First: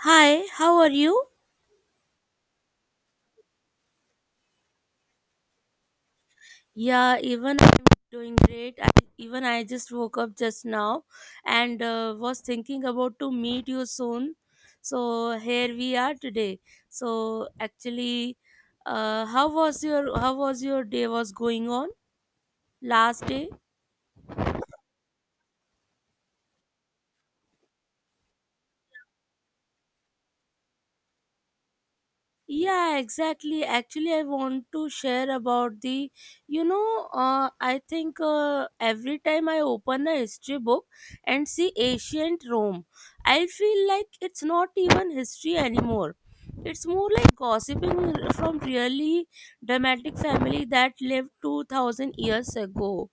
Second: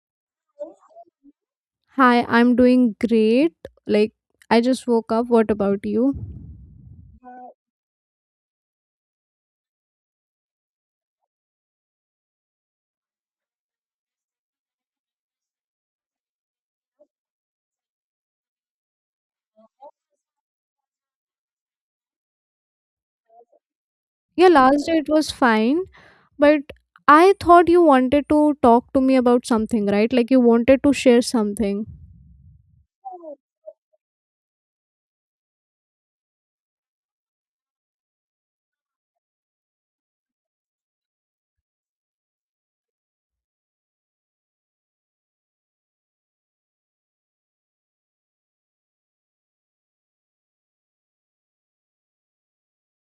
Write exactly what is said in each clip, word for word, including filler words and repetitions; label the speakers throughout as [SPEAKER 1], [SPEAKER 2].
[SPEAKER 1] Hi, how are you?
[SPEAKER 2] Hi, I'm doing great. Like, I just woke up. What about you?
[SPEAKER 1] Yeah, even I'm doing great. I, even I just woke up just now and uh, was thinking about to meet you soon. So here we are today. So actually, uh, how was your how was your day was going on last day?
[SPEAKER 2] Yeah, last day it was fine, but I thought you wanted to talk to me about something, right? Like, you wanted to share something.
[SPEAKER 1] Yeah, exactly. Actually, I want to share about the, you know, uh, I think uh, every time I open a history book and see ancient Rome, I feel like it's not even history anymore. It's more like gossiping from really dramatic family that lived two thousand years ago.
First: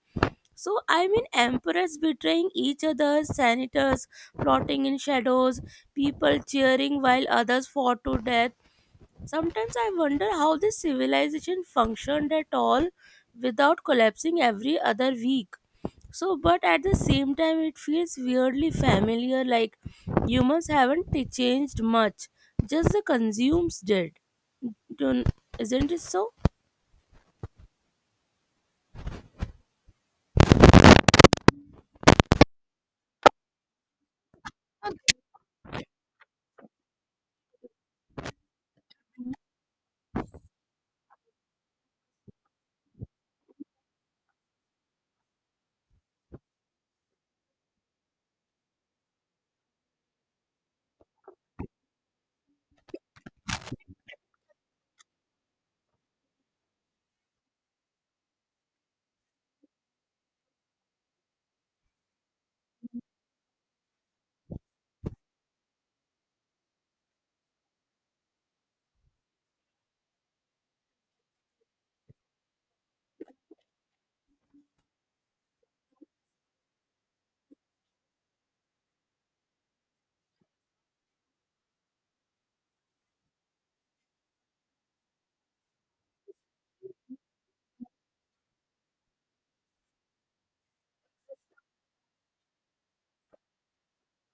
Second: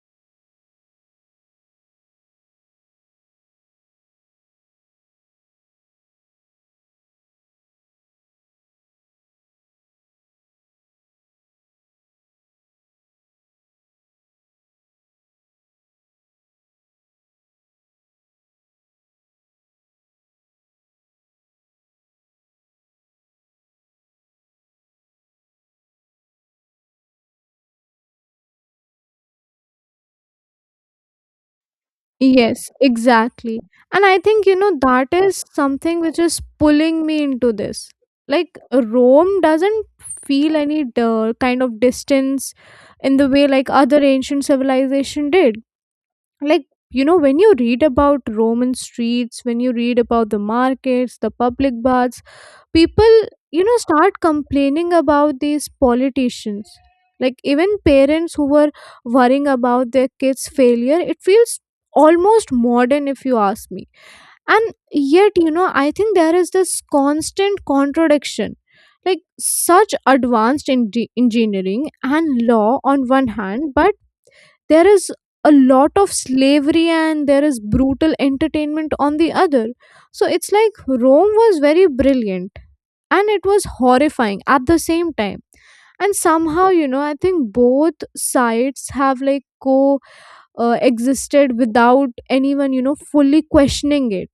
[SPEAKER 1] So, I mean, emperors betraying each other, senators plotting in shadows, people cheering while others fought to death. Sometimes I wonder how this civilization functioned at all without collapsing every other week. So, but at the same time, it feels weirdly familiar, like humans haven't t- changed much, just the consumes did. Don't, Isn't it so?
[SPEAKER 2] Yes, exactly. And I think, you know, that is something which is pulling me into this. Like, Rome doesn't feel any uh, kind of distance in the way like other ancient civilization did. Like, you know, when you read about Roman streets, when you read about the markets, the public baths, people, you know, start complaining about these politicians, like even parents who were worrying about their kids failure, it feels almost modern if you ask me. And yet, you know, I think there is this constant contradiction, like such advanced in- engineering and law on one hand, but there is a lot of slavery and there is brutal entertainment on the other. So it's like Rome was very brilliant and it was horrifying at the same time. And somehow, you know, I think both sides have like co uh, existed without anyone, you know, fully questioning it.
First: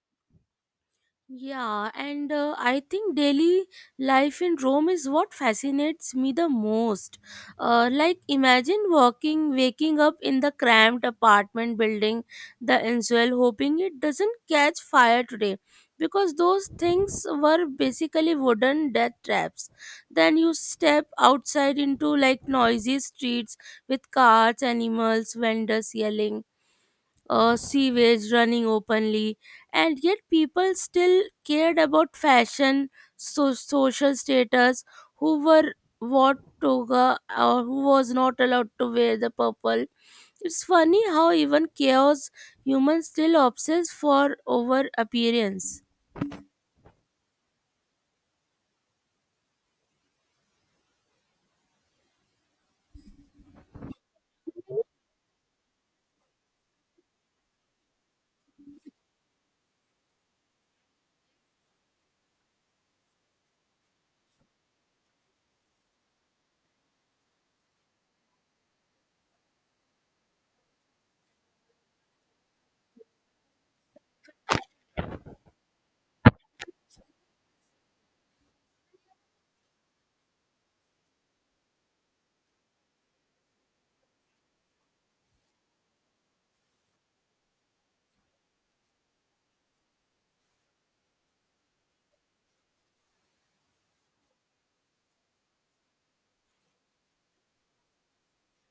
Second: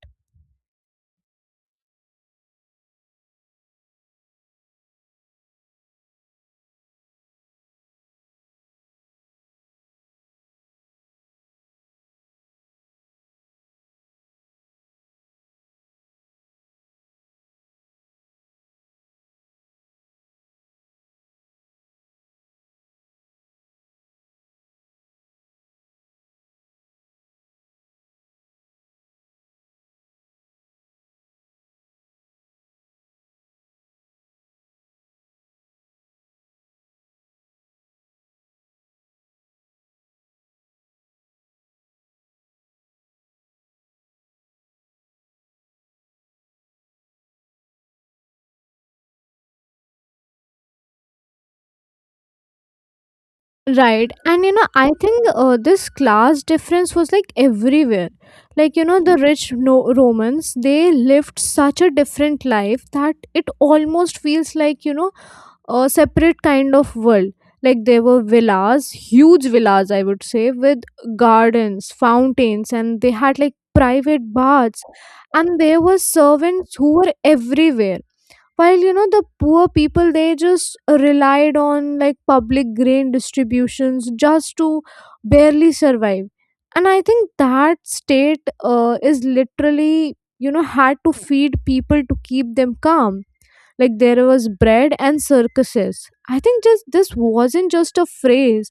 [SPEAKER 1] Yeah, and uh, I think daily life in Rome is what fascinates me the most. Uh, like, imagine walking, waking up in the cramped apartment building, the Insuel, hoping it doesn't catch fire today, because those things were basically wooden death traps. Then you step outside into like noisy streets with cars, animals, vendors yelling, uh, sewage running openly, and yet people still cared about fashion, so- social status, who were what toga or who was not allowed to wear the purple. It's funny how even chaos humans still obsess for over appearance.
[SPEAKER 2] Right. And you know, I think uh, this class difference was like everywhere. Like, you know, the rich no- Romans, they lived such a different life that it almost feels like, you know, a separate kind of world. Like, there were villas, huge villas, I would say, with gardens, fountains, and they had like private baths. And there were servants who were everywhere, while, you know, the poor people, they just relied on like public grain distributions just to barely survive. And I think that state uh, is literally, you know, had to feed people to keep them calm. Like there was bread and circuses. I think just this wasn't just a phrase,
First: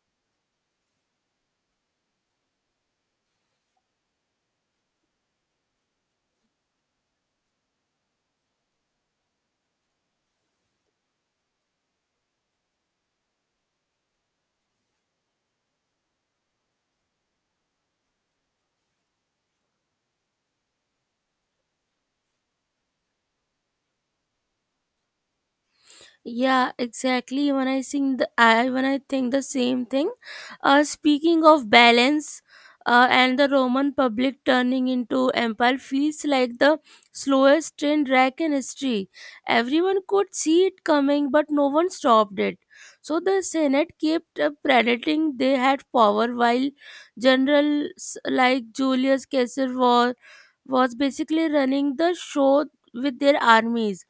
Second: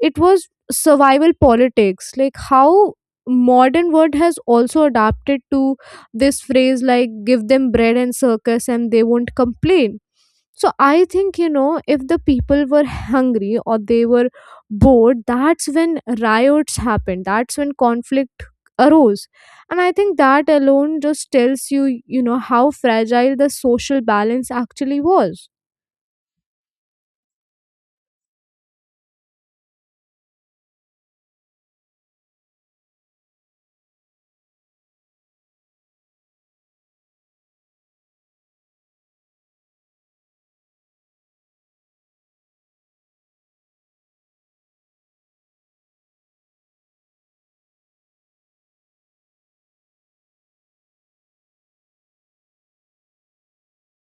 [SPEAKER 2] it was survival politics, like how modern world has also adapted to this phrase, like give them bread and circus and they won't complain. So I think, you know, if the people were hungry or they were bored, that's when riots happened. That's when conflict arose. And I think that alone just tells you, you know, how fragile the social balance actually was.
[SPEAKER 1] Yeah, exactly. When I sing the I when I think the same thing. Uh, speaking of balance, uh, and the Roman public turning into empire feels like the slowest train wreck in history. Everyone could see it coming, but no one stopped it. So the Senate kept uh, pretending they had power, while generals like Julius Caesar was was basically running the show with their armies.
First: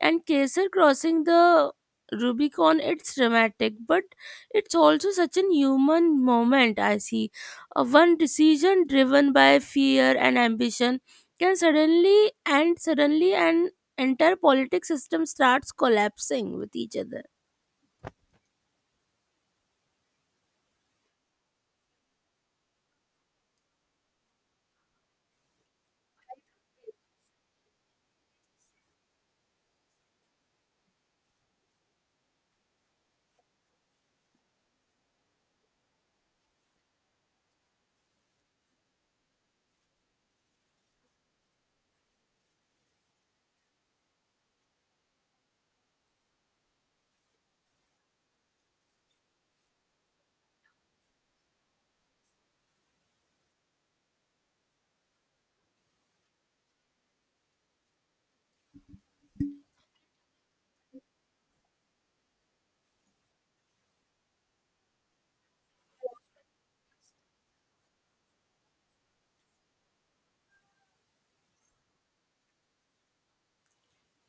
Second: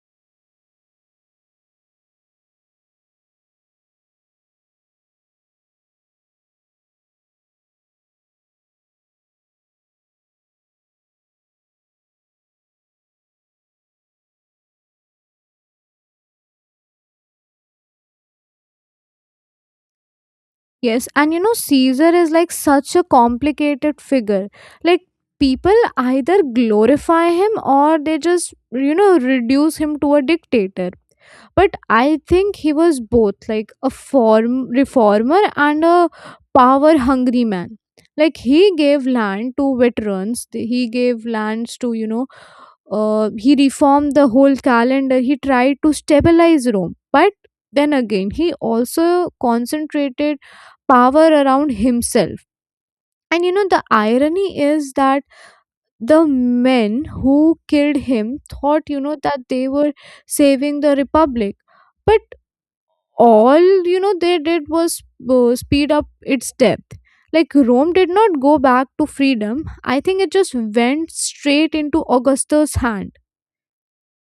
[SPEAKER 1] And Caesar crossing the Rubicon, it's dramatic, but it's also such an human moment. I see. Uh, one decision driven by fear and ambition can suddenly and suddenly an entire politics system starts collapsing with each other.
[SPEAKER 2] Yes, and you know, Caesar is like such a complicated figure. Like, people either glorify him or they just, you know, reduce him to a dictator. But I think he was both like a form reformer and a power hungry man. Like, he gave land to veterans, th- he gave lands to, you know, uh, he reformed the whole calendar, he tried to stabilize Rome. But then again, he also concentrated power around himself. And you know, the irony is that the men who killed him thought, you know, that they were saving the republic. But all, you know, they did was uh, speed up its depth. Like, Rome did not go back to freedom. I think it just went straight into Augustus' hand.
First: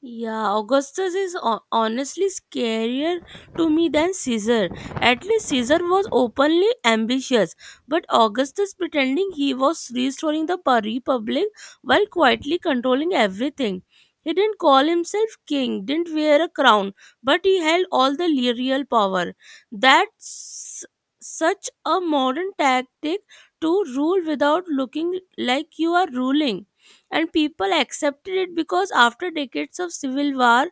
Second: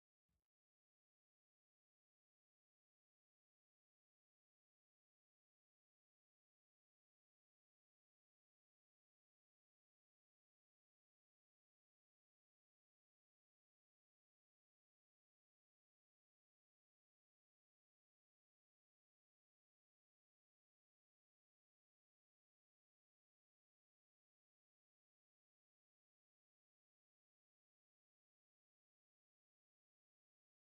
[SPEAKER 1] Yeah, Augustus is ho- honestly scarier to me than Caesar. At least Caesar was openly ambitious, but Augustus pretending he was restoring the pa- republic while quietly controlling everything. He didn't call himself king, didn't wear a crown, but he held all the le- real power. That's such a modern tactic to rule without looking like you are ruling, and people accepted it because after decades of civil war,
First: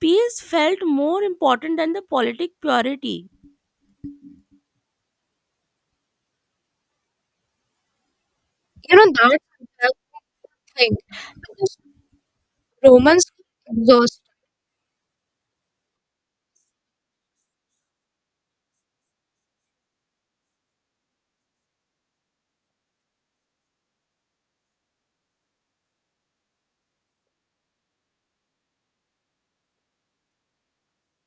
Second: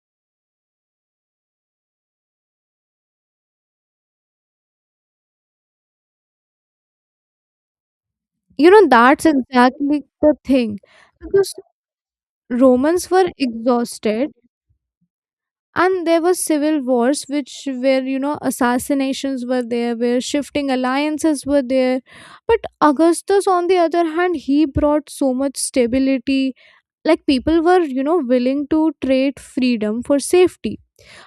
[SPEAKER 1] peace felt more important than the politic purity.
[SPEAKER 2] You know,
[SPEAKER 1] You know,
[SPEAKER 2] that's
[SPEAKER 1] that's
[SPEAKER 2] exactly the
[SPEAKER 1] a
[SPEAKER 2] thing.
[SPEAKER 1] thing
[SPEAKER 2] Because
[SPEAKER 1] because
[SPEAKER 2] Romans
[SPEAKER 1] Romans
[SPEAKER 2] were
[SPEAKER 1] exhausted.
[SPEAKER 2] exhausted and there were civil wars which, where, you know, assassinations were there, where shifting alliances were there. But Augustus, on the other hand, he brought so much stability. Like people were, you know, willing to trade freedom for safety.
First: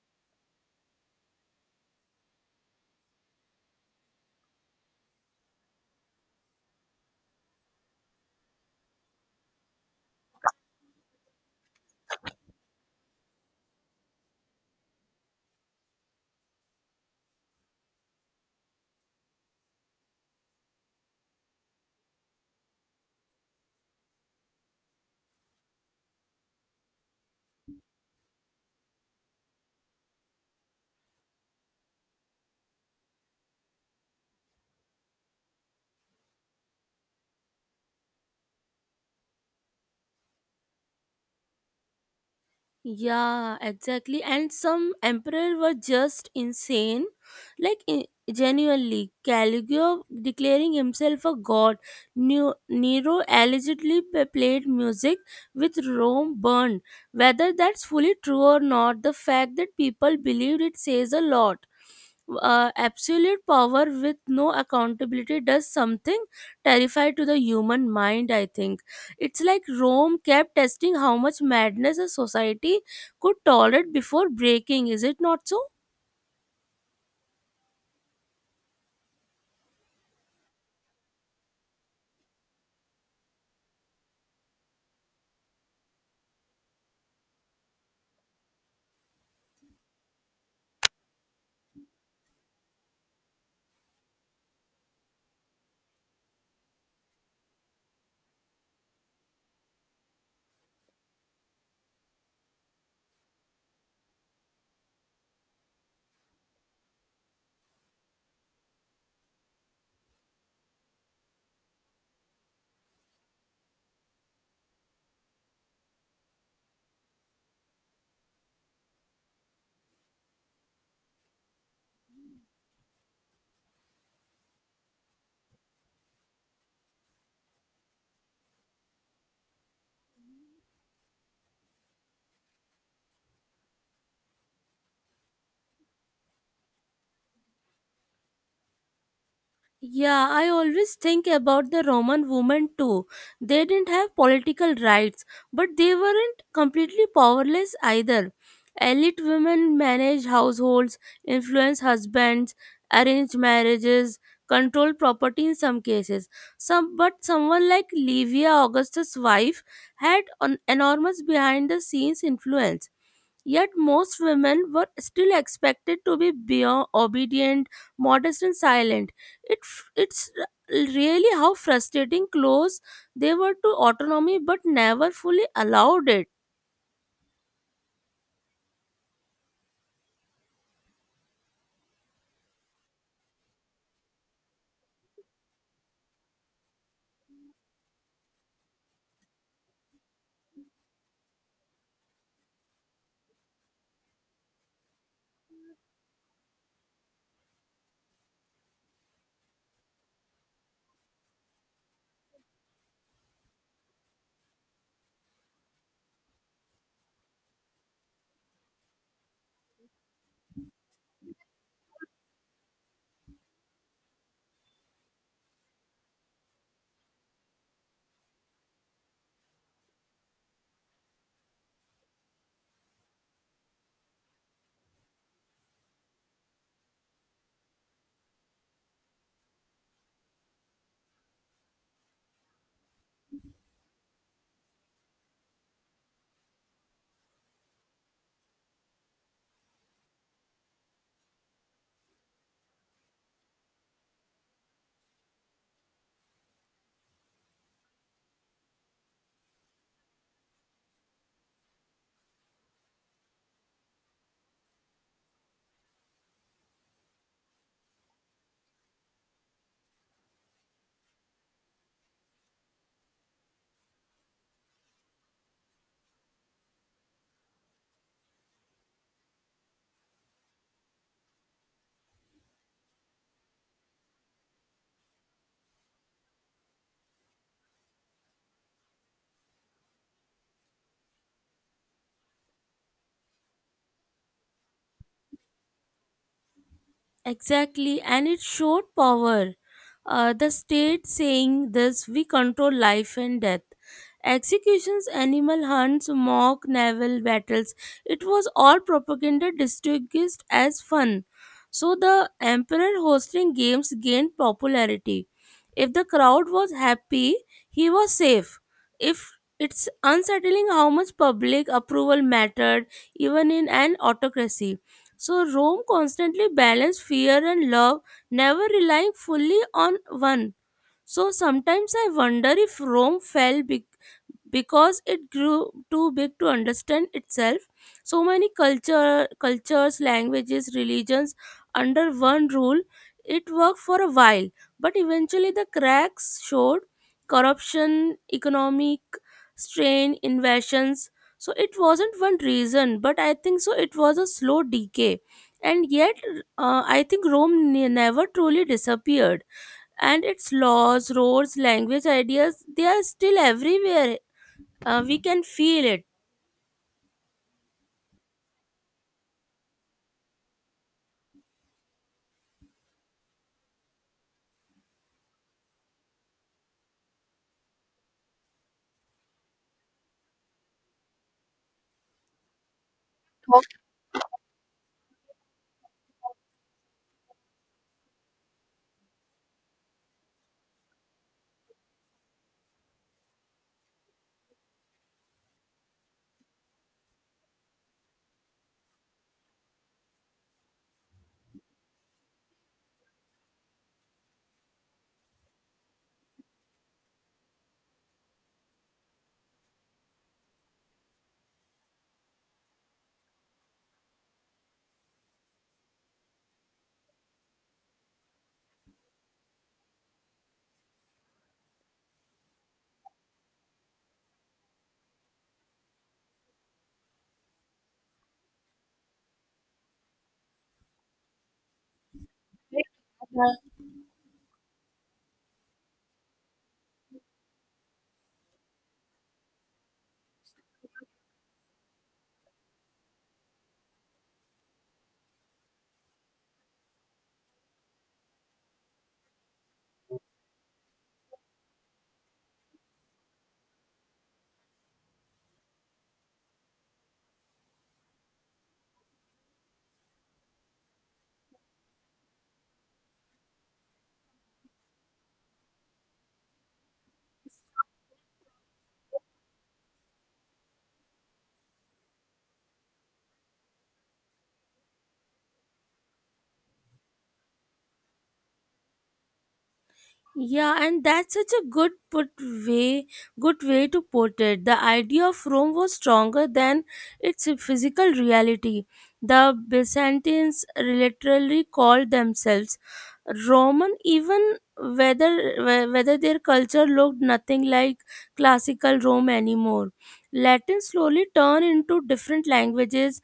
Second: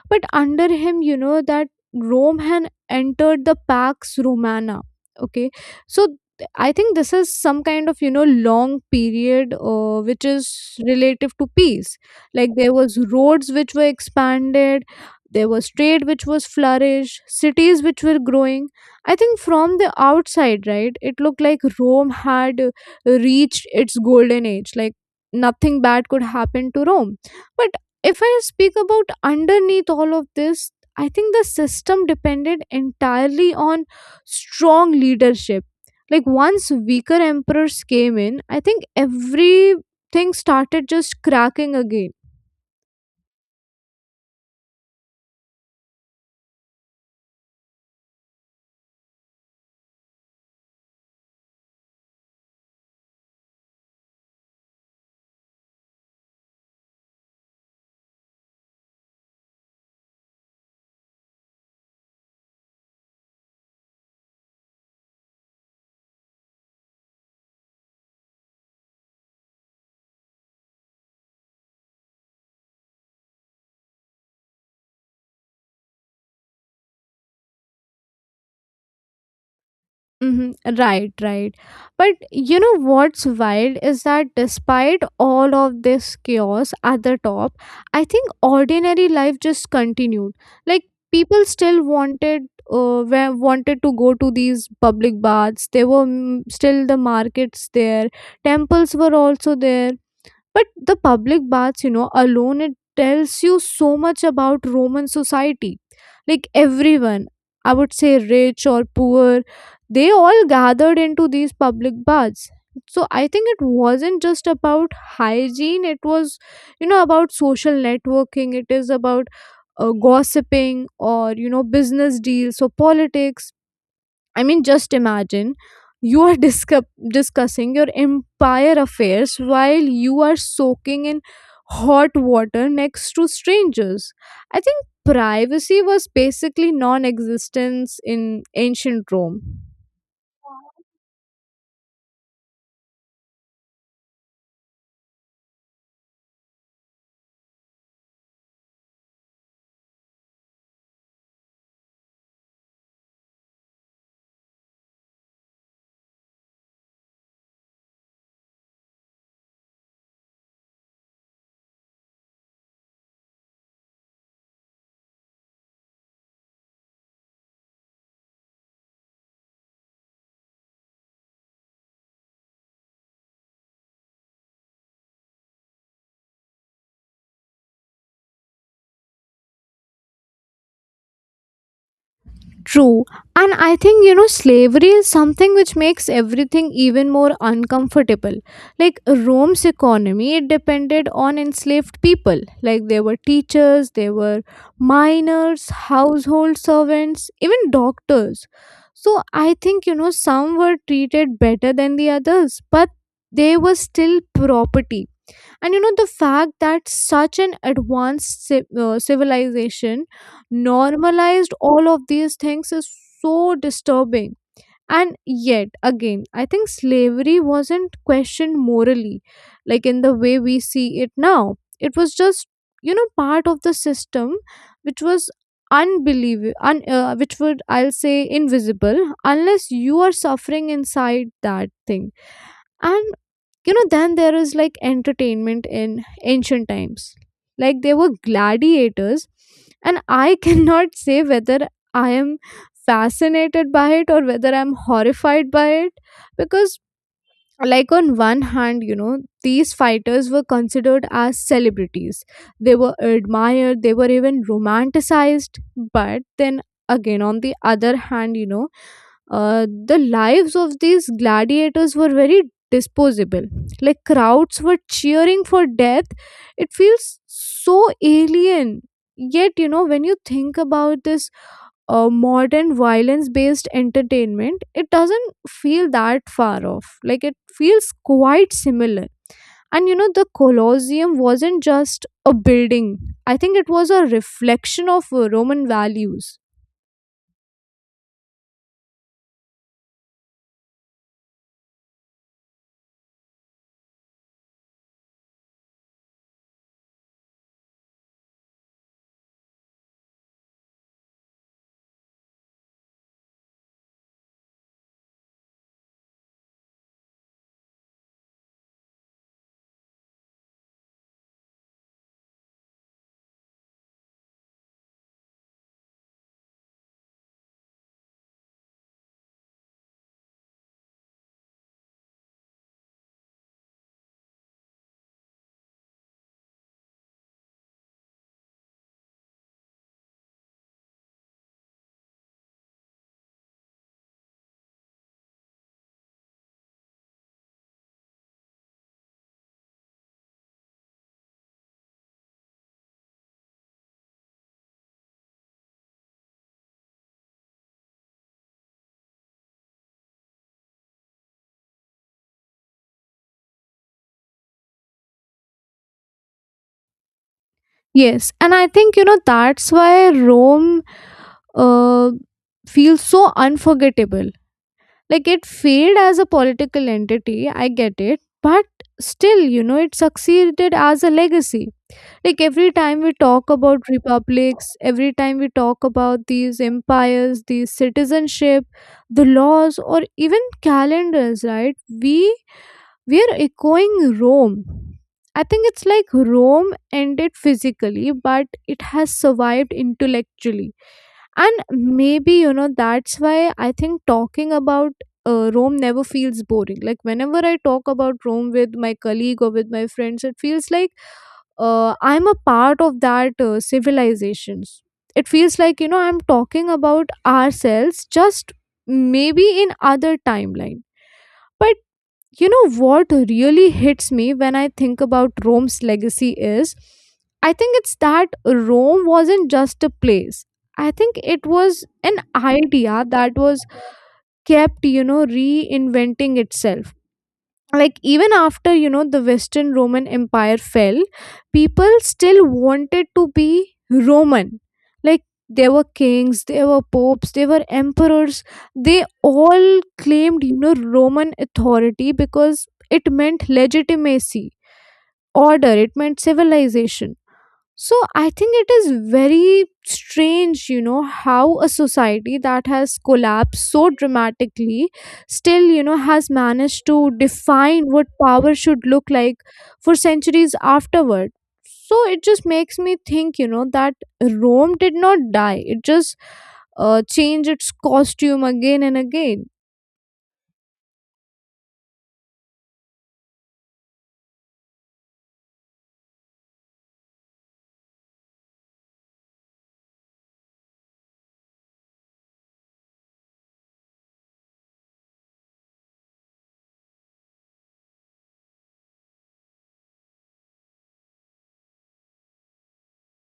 [SPEAKER 2] But under him, you know, that Rome had entered the Pax Romana. Okay. So th- I think this is some kind of, you know, long period uh, which is relative to peace. Like there was roads which were expanded, there was trade which was flourished, cities which were growing. I think from the outside, right, it looked like Rome had uh, reached its golden age. Like nothing bad could happen to Rome. But if I speak about underneath all of this, I think the system depended entirely on strong leadership. Like once weaker emperors came in, I think everything started just cracking again.
[SPEAKER 1] Yeah, exactly. And some emperors were just insane, like i- genuinely. Caligula declaring himself a god. Neo- Nero allegedly p- played music with Rome burned. Whether that's fully true or not, the fact that people believed it says a lot. Uh, absolute power with no accountability does something terrifying to the human mind, I think. It's like Rome kept testing how much madness a society could tolerate before breaking, is it not so?
[SPEAKER 2] Hmm Right, right. But you know what's wild is that despite all of this chaos at the top, I think ordinary life just continued. Like people still wanted, uh, were- wanted to go to these public baths. There were mm, still the markets there. Temples were also there. But the public baths, you know, alone, it tells you so much about Roman society. Like everyone, I would say rich or poor, they all gathered into these public baths. So I think it wasn't just about hygiene, it was, you know, about social networking, it is about uh, gossiping or, you know, business deals or politics. I mean, just imagine you are discup- discussing your empire affairs while you are soaking in hot water next to strangers. I think privacy was basically non existence in ancient Rome.
[SPEAKER 1] Yeah, I always think about the Roman women too. They didn't have political rights, but they weren't completely powerless either. Elite women managed households, influence husbands, arrange marriages, control property in some cases. Some, but someone like Livia, Augusta's wife, had an enormous behind the scenes influence. Yet most women were still expected to be beyond obedient, modest, and silent. It, f- it's really how frustrating close they were to autonomy but never fully allowed it.
[SPEAKER 2] True. And I think, you know, slavery is something which makes everything even more uncomfortable. Like Rome's economy, it depended on enslaved people. Like there were teachers, there were miners, household servants, even doctors. So I think, you know, some were treated better than the others, but they were still property. And you know, the fact that such an advanced ci- uh, civilization normalized all of these things is so disturbing. And yet again, I think slavery wasn't questioned morally, like in the way we see it now. It was just, you know, part of the system, which was unbelievable un, uh, which would I'll say invisible unless you are suffering inside that thing. And you know, then there is like entertainment in ancient times. Like there were gladiators, and I cannot say whether I am fascinated by it or whether I'm horrified by it. Because, like on one hand, you know, these fighters were considered as celebrities, they were admired, they were even romanticized. But then again, on the other hand, you know, uh, the lives of these gladiators were very disposable. Like crowds were cheering for death. It feels so alien. Yet you know, when you think about this uh, modern violence based entertainment, it doesn't feel that far off. Like it feels quite similar. And you know, the Colosseum wasn't just a building, I think it was a reflection of uh, Roman values.
[SPEAKER 1] Exactly, and it showed power. Uh, the state saying this, we control life and death. Executions, animal hunts, mock naval battles. It was all propaganda disguised as fun. So the emperor hosting games gained popularity. If the crowd was happy, he was safe. If it's unsettling how much public approval mattered even in an autocracy. So Rome constantly balanced fear and love, never relying fully on one. So sometimes I wonder if Rome fell because it grew too big to understand itself, so many culture cultures, languages, religions under one rule. It worked for a while, but eventually the cracks showed: corruption, economic strain, invasions. So it wasn't one reason, but I think so, it was a slow decay. And yet, uh, I think Rome ne- never truly disappeared, and its laws, roads, language, ideas, they are still everywhere. Uh, we can feel it.
[SPEAKER 2] Yes, and I think you know that's why Rome uh, feels so unforgettable. Like it failed as a political entity, I get it, but still, you know, it succeeded as a legacy. Like every time we talk about republics, every time we talk about these empires, these citizenship, the laws, or even calendars, right, we we are echoing Rome. I think it's like Rome ended physically, but it has survived intellectually. And maybe, you know, that's why I think talking about uh, Rome never feels boring. Like, whenever I talk about Rome with my colleague or with my friends, it feels like uh, I'm a part of that uh, civilizations. It feels like, you know, I'm talking about ourselves, just maybe in other timeline. But you know what really hits me when I think about Rome's legacy is I think it's that Rome wasn't just a place. I think it was an idea that was
[SPEAKER 1] Yeah.
[SPEAKER 2] kept, you know, reinventing itself. Like even after, you know, the western Roman empire fell, people still wanted to be Roman. Like there were kings, there were popes, there were emperors, they all claimed, you know, Roman authority because it meant legitimacy, order, it meant civilization. So I think it is very strange, you know, how a society that has collapsed so dramatically still, you know, has managed to define what power should look like for centuries afterward. So it just makes me think, you know, that Rome did not die. It just uh, changed its costume again and again.
[SPEAKER 1] Yeah, and that's such a good put way good way to put it. The idea of Rome was stronger than its physical reality. The Byzantines literally called themselves Roman, even whether whe- whether their culture looked nothing like classical Rome anymore. Latin slowly turned into different languages,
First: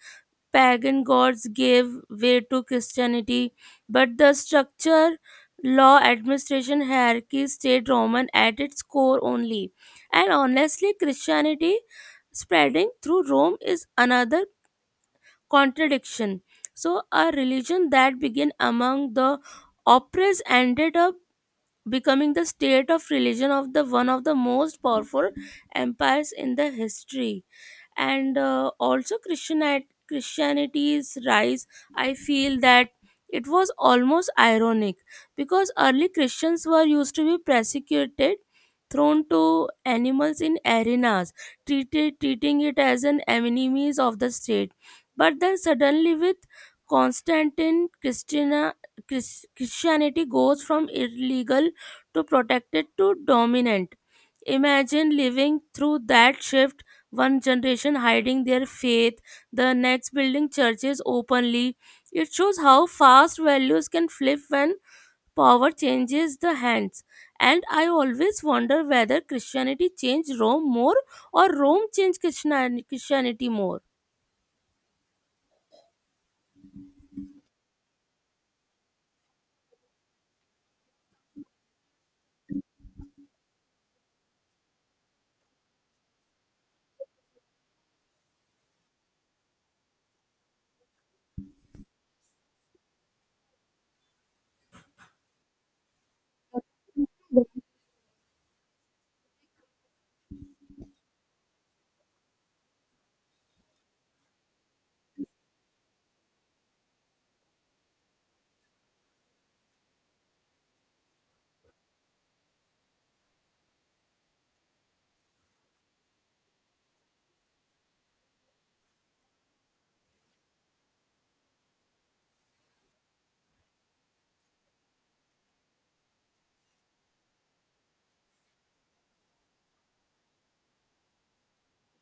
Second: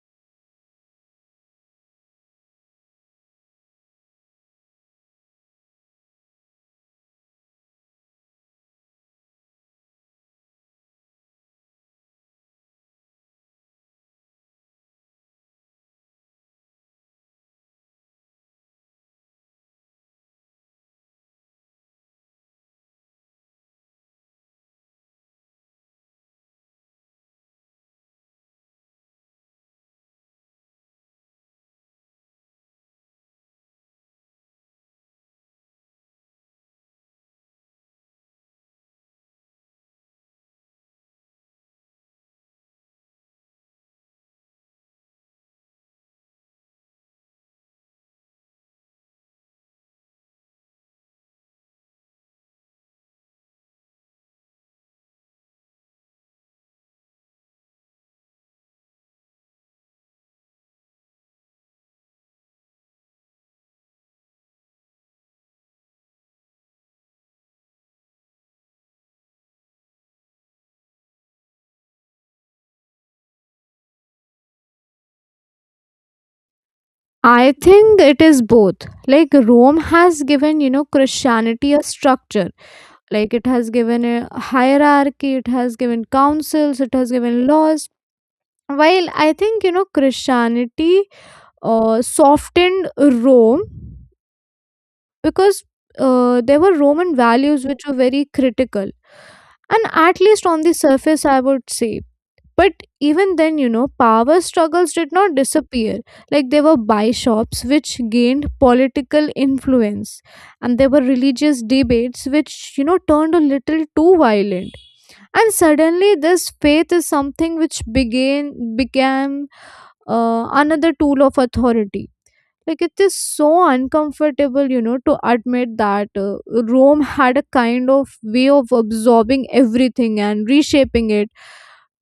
[SPEAKER 1] pagan gods gave way to Christianity, but the structure, law, administration, hierarchy stayed Roman at its core only. And honestly, Christianity spreading through Rome is another contradiction. So, a religion that began among the oppressed ended up becoming the state of religion of the one of the most powerful empires in the history. And uh, also Christianite, Christianity's rise, I feel that it was almost ironic because early Christians were used to be persecuted, thrown to animals in arenas, treated treating it as an enemies of the state. But then suddenly with Constantine, christina Chris- Christianity goes from illegal to protected to dominant. Imagine living through that shift, one generation hiding their faith, the next building churches openly. It shows how fast values can flip when power changes the hands. And I always wonder whether Christianity changed Rome more or Rome changed Christiani- Christianity more.
[SPEAKER 2] I think it is both. Like Rome has given, you know, Christianity a structure, like it has given a hierarchy, it has given councils, it has given laws. While I think, you know, Christianity uh, softened Rome, because uh, there were Roman values which were very critical, and at least on the surface I would say. But even then, you know, power struggles did not disappear. Like there were bishops which gained political influence, and there were religious debates which, you know, turned a little too violent. And suddenly this faith is something which began became uh, another tool of authority. Like it is so uncomfortable, you know, to admit that uh, Rome had a kind of way of absorbing everything and reshaping it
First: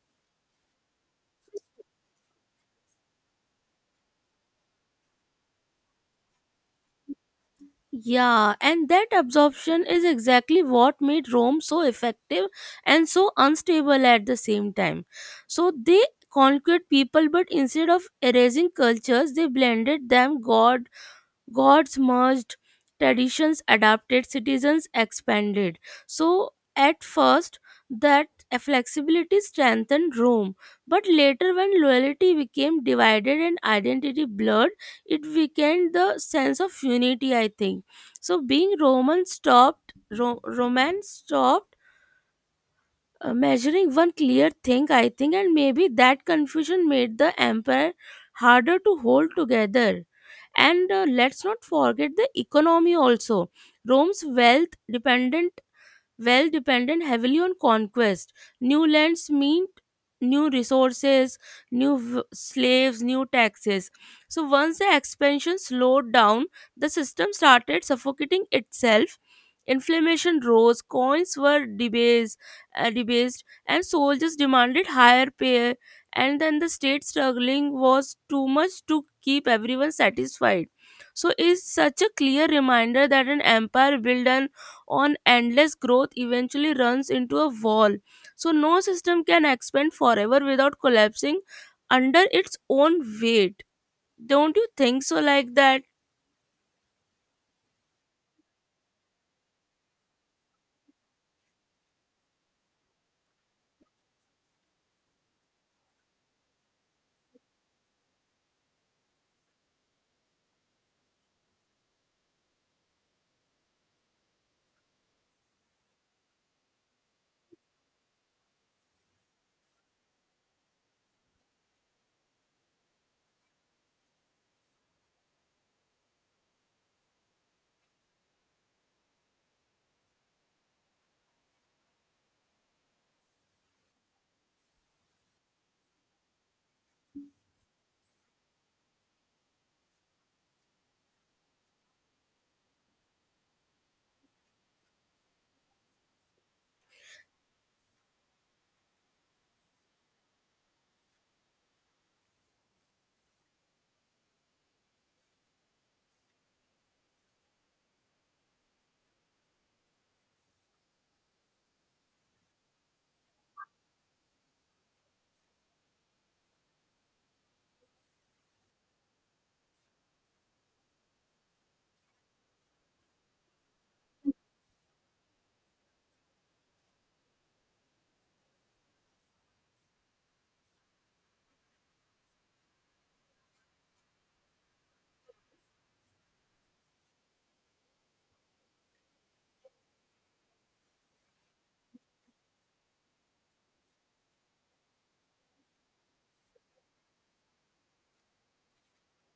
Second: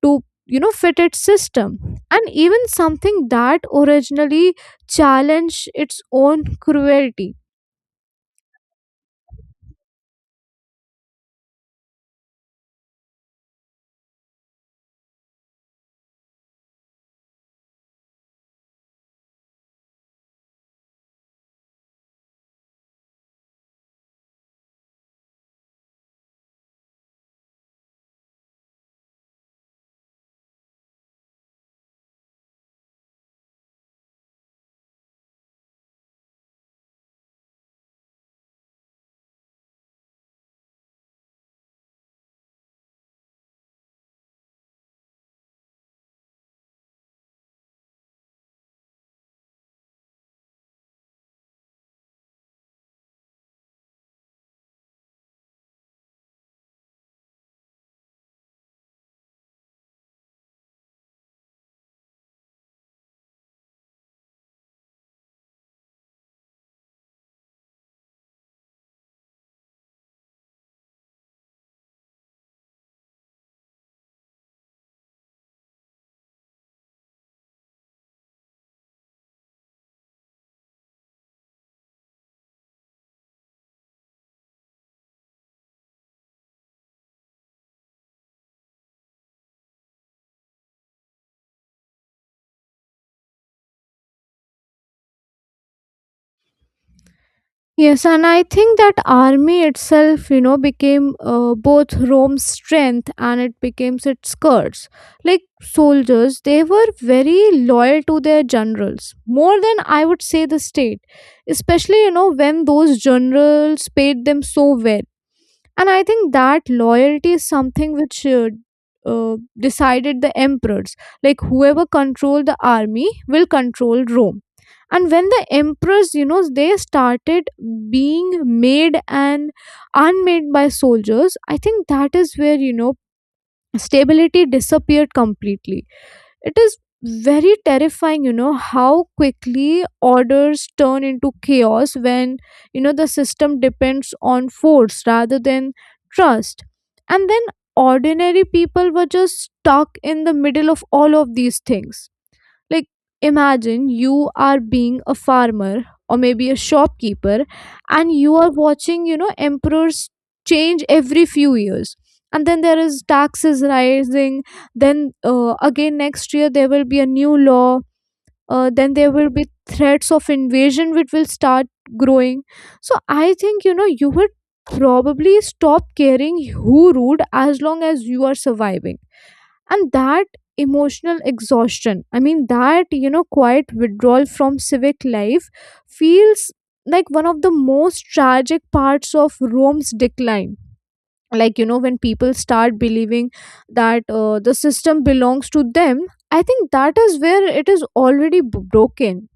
[SPEAKER 2] to, you know, fit its system, and even something that originally challenged its own cruelty.
[SPEAKER 1] Yeah, and that absorption is exactly what made Rome so effective and so unstable at the same time. So they conquered people, but instead of erasing cultures, they blended them, god gods merged, traditions adapted, citizens expanded. So, at first, that flexibility strengthened Rome, but later, when loyalty became divided and identity blurred, it weakened the sense of unity, I think. So, being Roman stopped, Ro- Roman stopped uh, measuring one clear thing, I think, and maybe that confusion made the empire harder to hold together. And uh, let's not forget the economy also. Rome's wealth dependent well dependent heavily on conquest. New lands meant new resources, new v- slaves, new taxes. So once the expansion slowed down, the system started suffocating itself. Inflammation rose, coins were debased, uh, debased, and soldiers demanded higher pay. And then the state struggling was too much to keep everyone satisfied. So it's such a clear reminder that an empire built on on endless growth eventually runs into a wall. So no system can expand forever without collapsing under its own weight. Don't you think so? Like that.
[SPEAKER 2] Yes, and I think that army itself, you know, became uh, both Rome's strength and it became its curse. Like soldiers, they were very loyal to their generals, more than I would say the state, especially, you know, when those generals paid them so well, and I think that loyalty is something which uh, uh, decided the emperors. Like whoever controlled the army will control Rome. And when the emperors, you know, they started being made and unmade by soldiers, I think that is where, you know, stability disappeared completely. It is very terrifying, you know, how quickly orders turn into chaos when, you know, the system depends on force rather than trust. And then ordinary people were just stuck in the middle of all of these things. Like, imagine you are being a farmer or maybe a shopkeeper, and you are watching, you know, emperors change every few years. And then there is taxes rising. Then uh, again, next year, there will be a new law. Uh, then there will be threats of invasion which will start growing. So I think, you know, you would probably stop caring who ruled as long as you are surviving, and that emotional exhaustion, I mean that, you know, quiet withdrawal from civic life feels like one of the most tragic parts of Rome's decline. Like, you know, when people start believing that uh, the system belongs to them, I think that is where it is already b- broken.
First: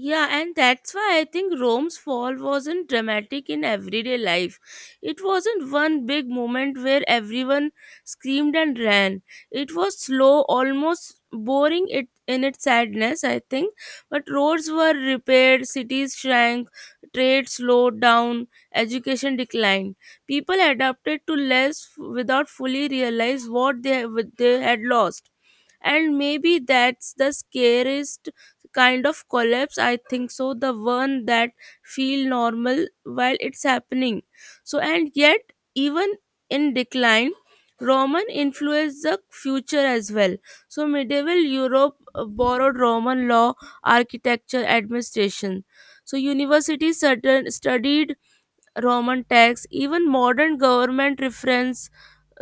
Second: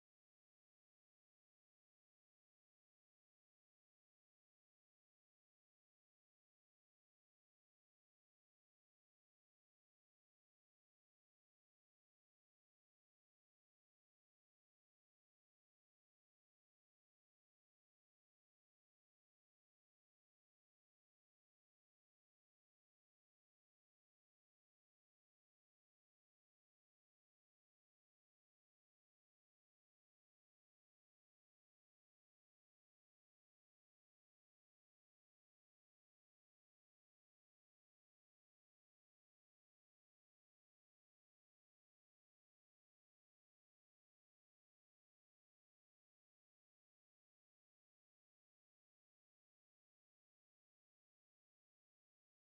[SPEAKER 1] Yeah, and that's why I think Rome's fall wasn't dramatic in everyday life. It wasn't one big moment where everyone screamed and ran. It was slow, almost boring it in its sadness, I think. But roads were repaired, cities shrank, trade slowed down, education declined. People adapted to less f- without fully realize what they, what they had lost, and maybe that's the scariest kind of collapse, I think so, the one that feel normal while it's happening. So and yet even in decline, Roman influenced the future as well. So medieval Europe uh, borrowed Roman law, architecture, administration. So universities certain- studied Roman texts, even modern government reference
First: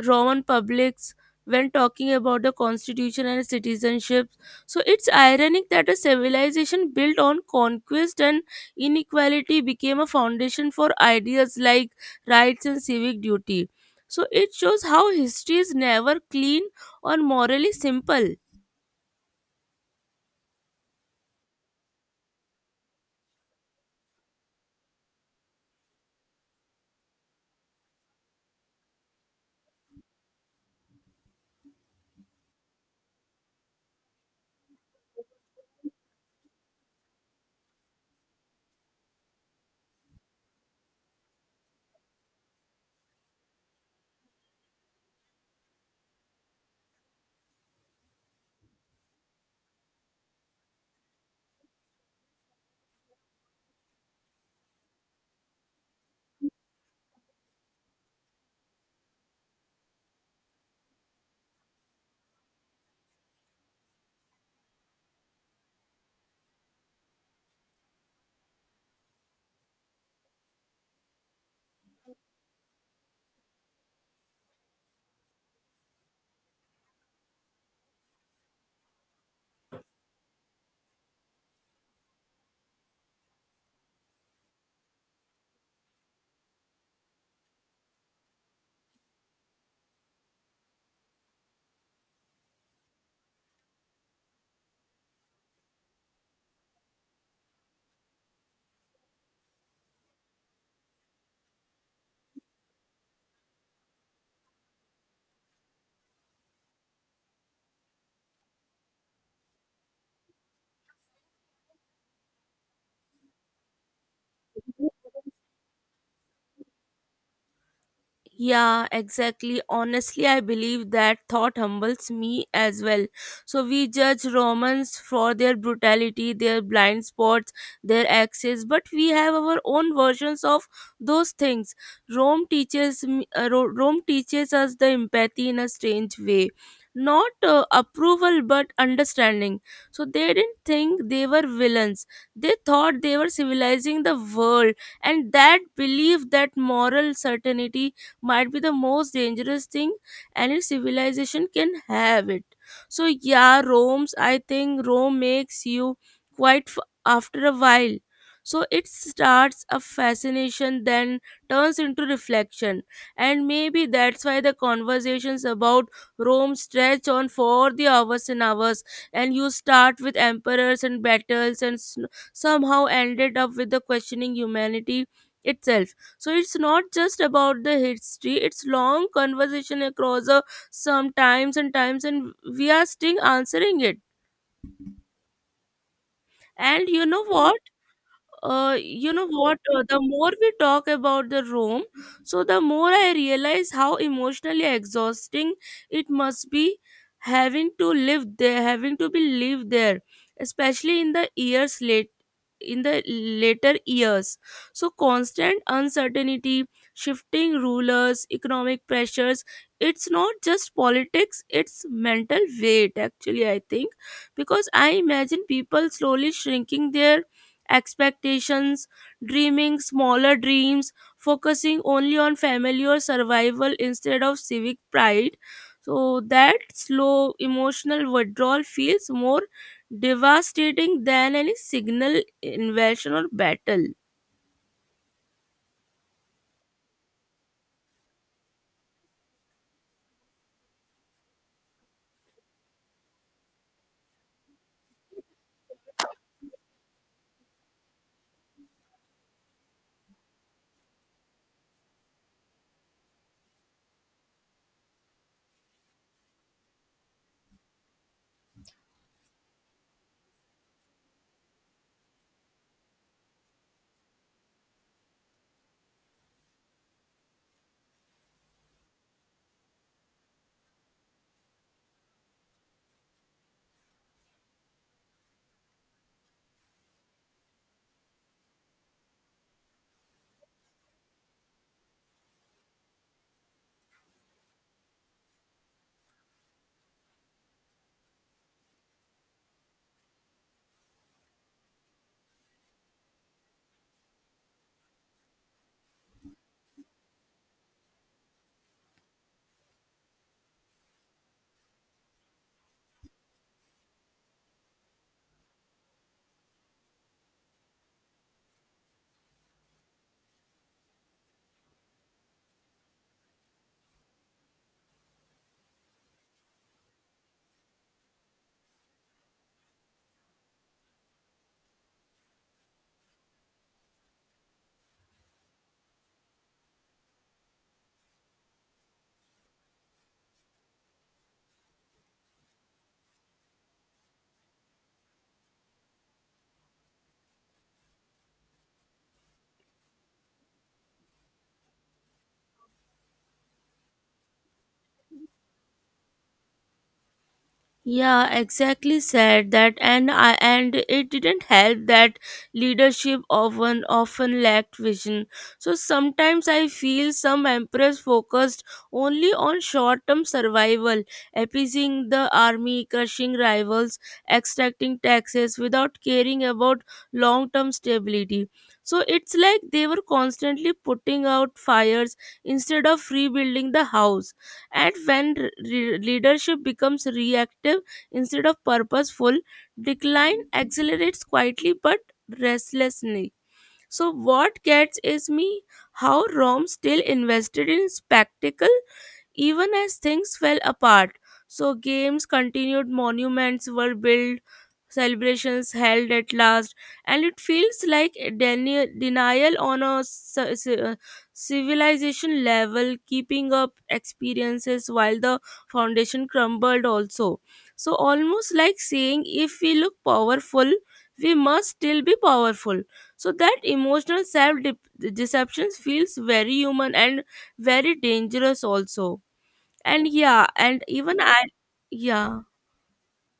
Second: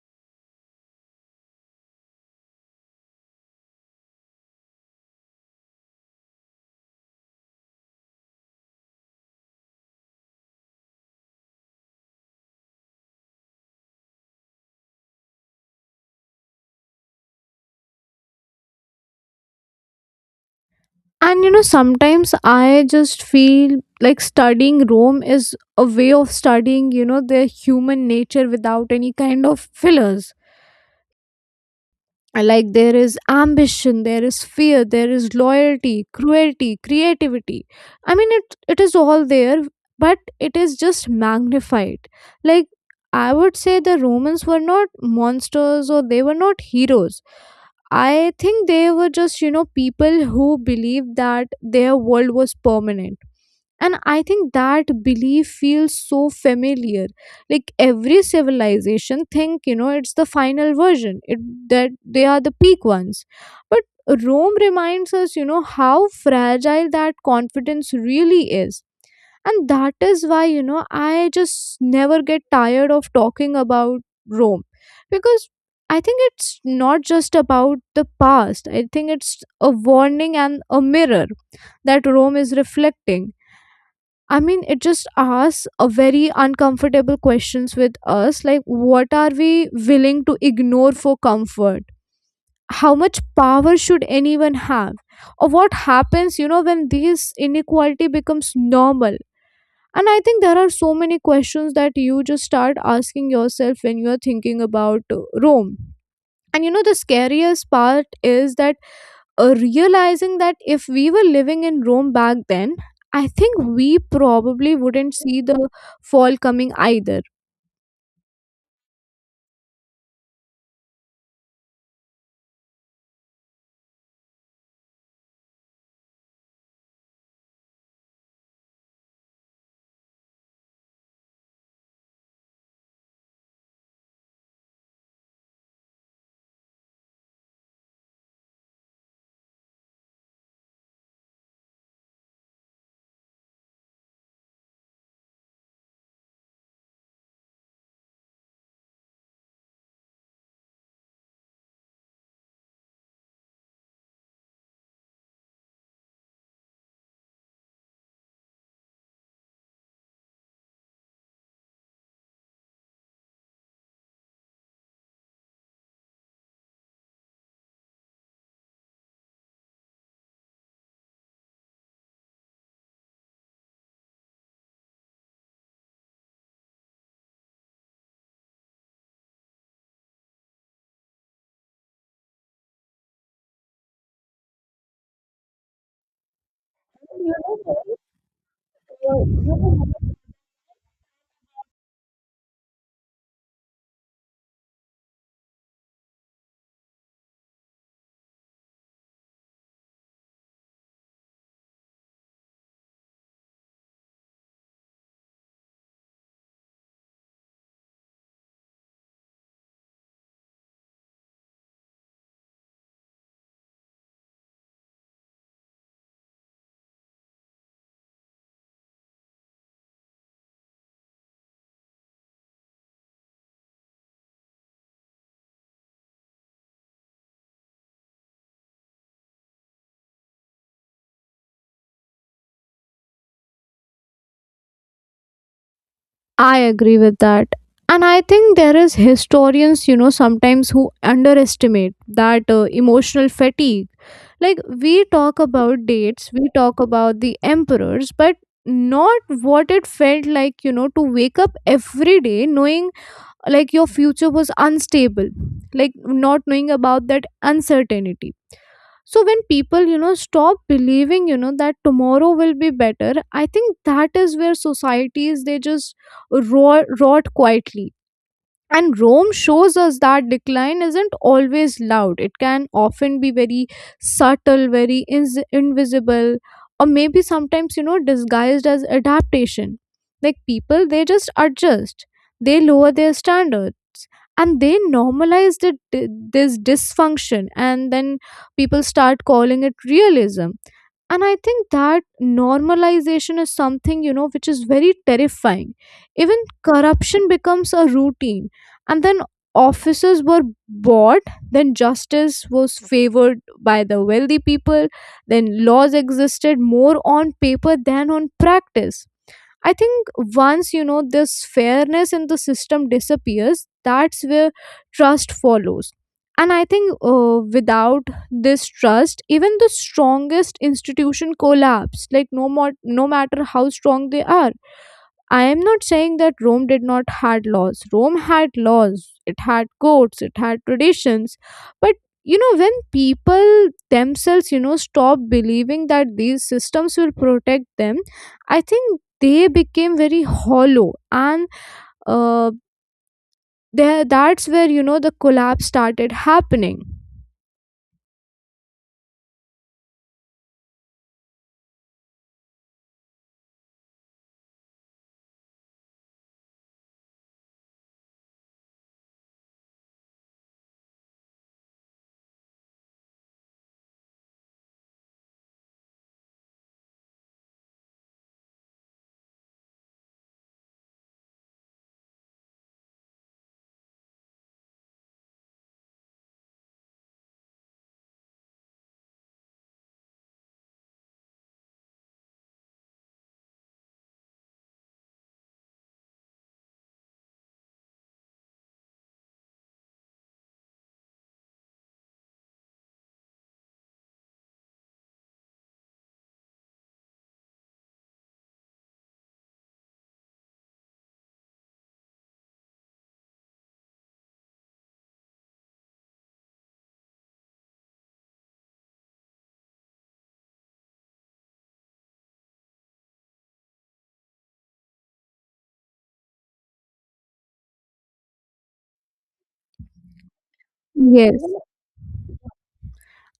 [SPEAKER 1] Roman publics when talking about the constitution and citizenship. So it's ironic that a civilization built on conquest and inequality became a foundation for ideas like rights and civic duty. So it shows how history is never clean or morally simple.
[SPEAKER 2] And you know, sometimes I just feel like studying Rome is a way of studying, you know, their human nature without any kind of fillers. Uh, like, there is ambition, there is fear, there is loyalty, cruelty, creativity. I mean, it it is all there, but it is just magnified. Like, I would say the Romans were not monsters, or they were not heroes. I think they were just, you know, people who believed that their world was permanent. And I think that belief feels so familiar. Like, every civilization think, you know, it's the final version, it, that they are the peak ones. But Rome reminds us, you know, how fragile that confidence really is. And that is why, you know, I just never get tired of talking about Rome, because I think it's not just about the past, I think it's a warning and a mirror that Rome is reflecting. I mean, it just asks a very uncomfortable questions with us, like what are we willing to ignore for comfort? How much power should anyone have? Or what happens, you know, when this inequality becomes normal? And I think there are so many questions that you just start asking yourself when you are thinking about uh, Rome. And you know, the scariest part is that uh, realizing that if we were living in Rome back then, I think we probably wouldn't see the fall coming either.
[SPEAKER 1] Yeah, exactly. Honestly, I believe that thought humbles me as well. So we judge Romans for their brutality, their blind spots, their axes, but we have our own versions of those things. Rome teaches me- uh, Ro- Rome teaches us the empathy in a strange way. Not uh, approval but understanding. So they didn't think they were villains. They thought they were civilizing the world, and that belief, that moral certainty, might be the most dangerous thing any civilization can have it. So yeah, Rome's, I think Rome makes you quite f- after a while. So it starts a fascination, then turns into reflection, and maybe that's why the conversations about Rome stretch on for the hours and hours. And you start with emperors and battles and s- somehow ended up with the questioning humanity itself. So it's not just about the history, it's long conversation across uh, some times and times, and we are still answering it. And you know what? Uh, you know what uh, the more we talk about the room, so the more I realize how emotionally exhausting it must be, having to live there, having to be live there especially in the years late in the later years. So constant uncertainty, shifting rulers, economic pressures, it's not just politics, it's mental weight actually, I think. Because I imagine people slowly shrinking their expectations, dreaming smaller dreams, focusing only on family or survival instead of civic pride. So that slow emotional withdrawal feels more devastating than any signal invasion or battle.
[SPEAKER 2] I agree with that. And I think there is historians, you know, sometimes who underestimate that uh, emotional fatigue. Like, we talk about dates, we talk about the emperors, but not what it felt like, you know, to wake up every day knowing like your future was unstable, like not knowing about that uncertainty. So when people, you know, stop believing, you know, that tomorrow will be better, I think that is where societies they just rot, rot quietly. And Rome shows us that decline isn't always loud, it can often be very subtle, very ins invisible, or maybe sometimes, you know, disguised as adaptation. Like, people they just adjust, they lower their standards, and they normalize the, this dysfunction. And then people start calling it realism. And I think that normalization is something, you know, which is very terrifying. Even corruption becomes a routine. And then officers were bought, then justice was favored by the wealthy people, then laws existed more on paper than on practice. I think once, you know, this fairness in the system disappears, that's where trust follows. And I think uh, without this trust, even the strongest institution collapse. Like no more, no matter how strong they are. I am not saying that Rome did not had laws. Rome had laws. It had codes. It had traditions. But you know, when people themselves, you know, stop believing that these systems will protect them, I think they became very hollow, and uh, there that's where, you know, the collapse started happening.
[SPEAKER 1] Yeah, exactly said that. And I, and it didn't help that leadership often often lacked vision. So sometimes I feel some emperors focused only on short-term survival, appeasing the army, crushing rivals, extracting taxes without caring about long-term stability. So it's like they were constantly putting out fires instead of rebuilding the house. And when re- leadership becomes reactive instead of purposeful, decline accelerates quietly but restlessly. So, what gets is me how Rome still invested in spectacle even as things fell apart. So games continued, monuments were built, celebrations held at last, and it feels like a deni- denial on a ci- ci- uh, civilization level, keeping up experiences while the foundation crumbled also. So almost like saying if we look powerful, we must still be powerful. So that emotional self deception feels very human and very dangerous also. And yeah, and even
[SPEAKER 2] Yes.
[SPEAKER 1] I, yeah.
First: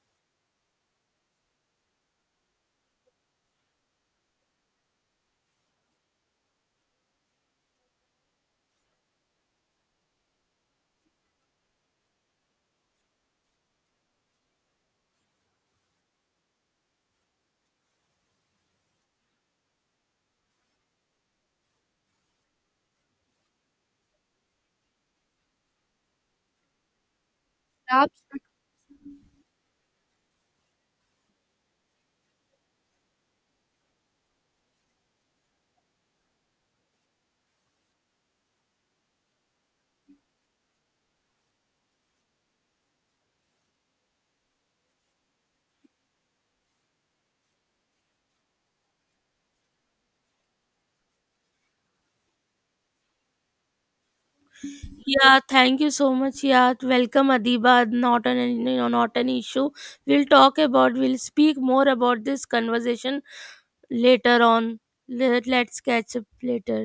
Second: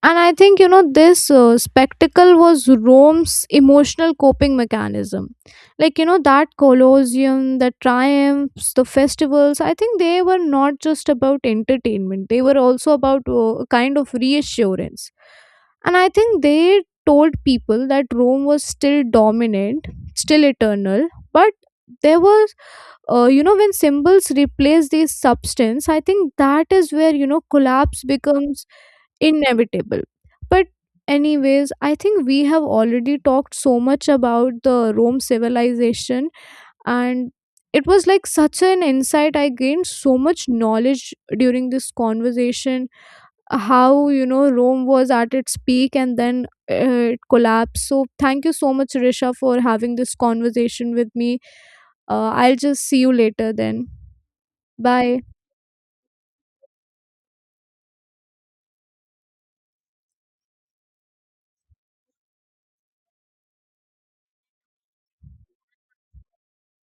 [SPEAKER 2] And I think, you know, this uh, spectacle was Rome's emotional coping mechanism. Like, you know, that Colosseum, the triumphs, the festivals, I think they were not just about entertainment, they were also about uh, a kind of reassurance. And I think they told people that Rome was still dominant, still eternal, but there was uh, you know, when symbols replace these substance, I think that is where, you know, collapse
[SPEAKER 1] Absolutely.
[SPEAKER 2] becomes inevitable. But, anyways, I think we have already talked so much about the Rome civilization, and it was like such an insight. I gained so much knowledge during this conversation how, you know, Rome was at its peak and then uh, it collapsed. So, thank you so much, Risha, for having this conversation with me. Uh, I'll just see you later then. Bye.
[SPEAKER 1] Yeah, thank you so much. Yeah, welcome Adiba. Not an you know, not an issue. We'll talk about. We'll speak more about this conversation later on. Let, let's catch up later.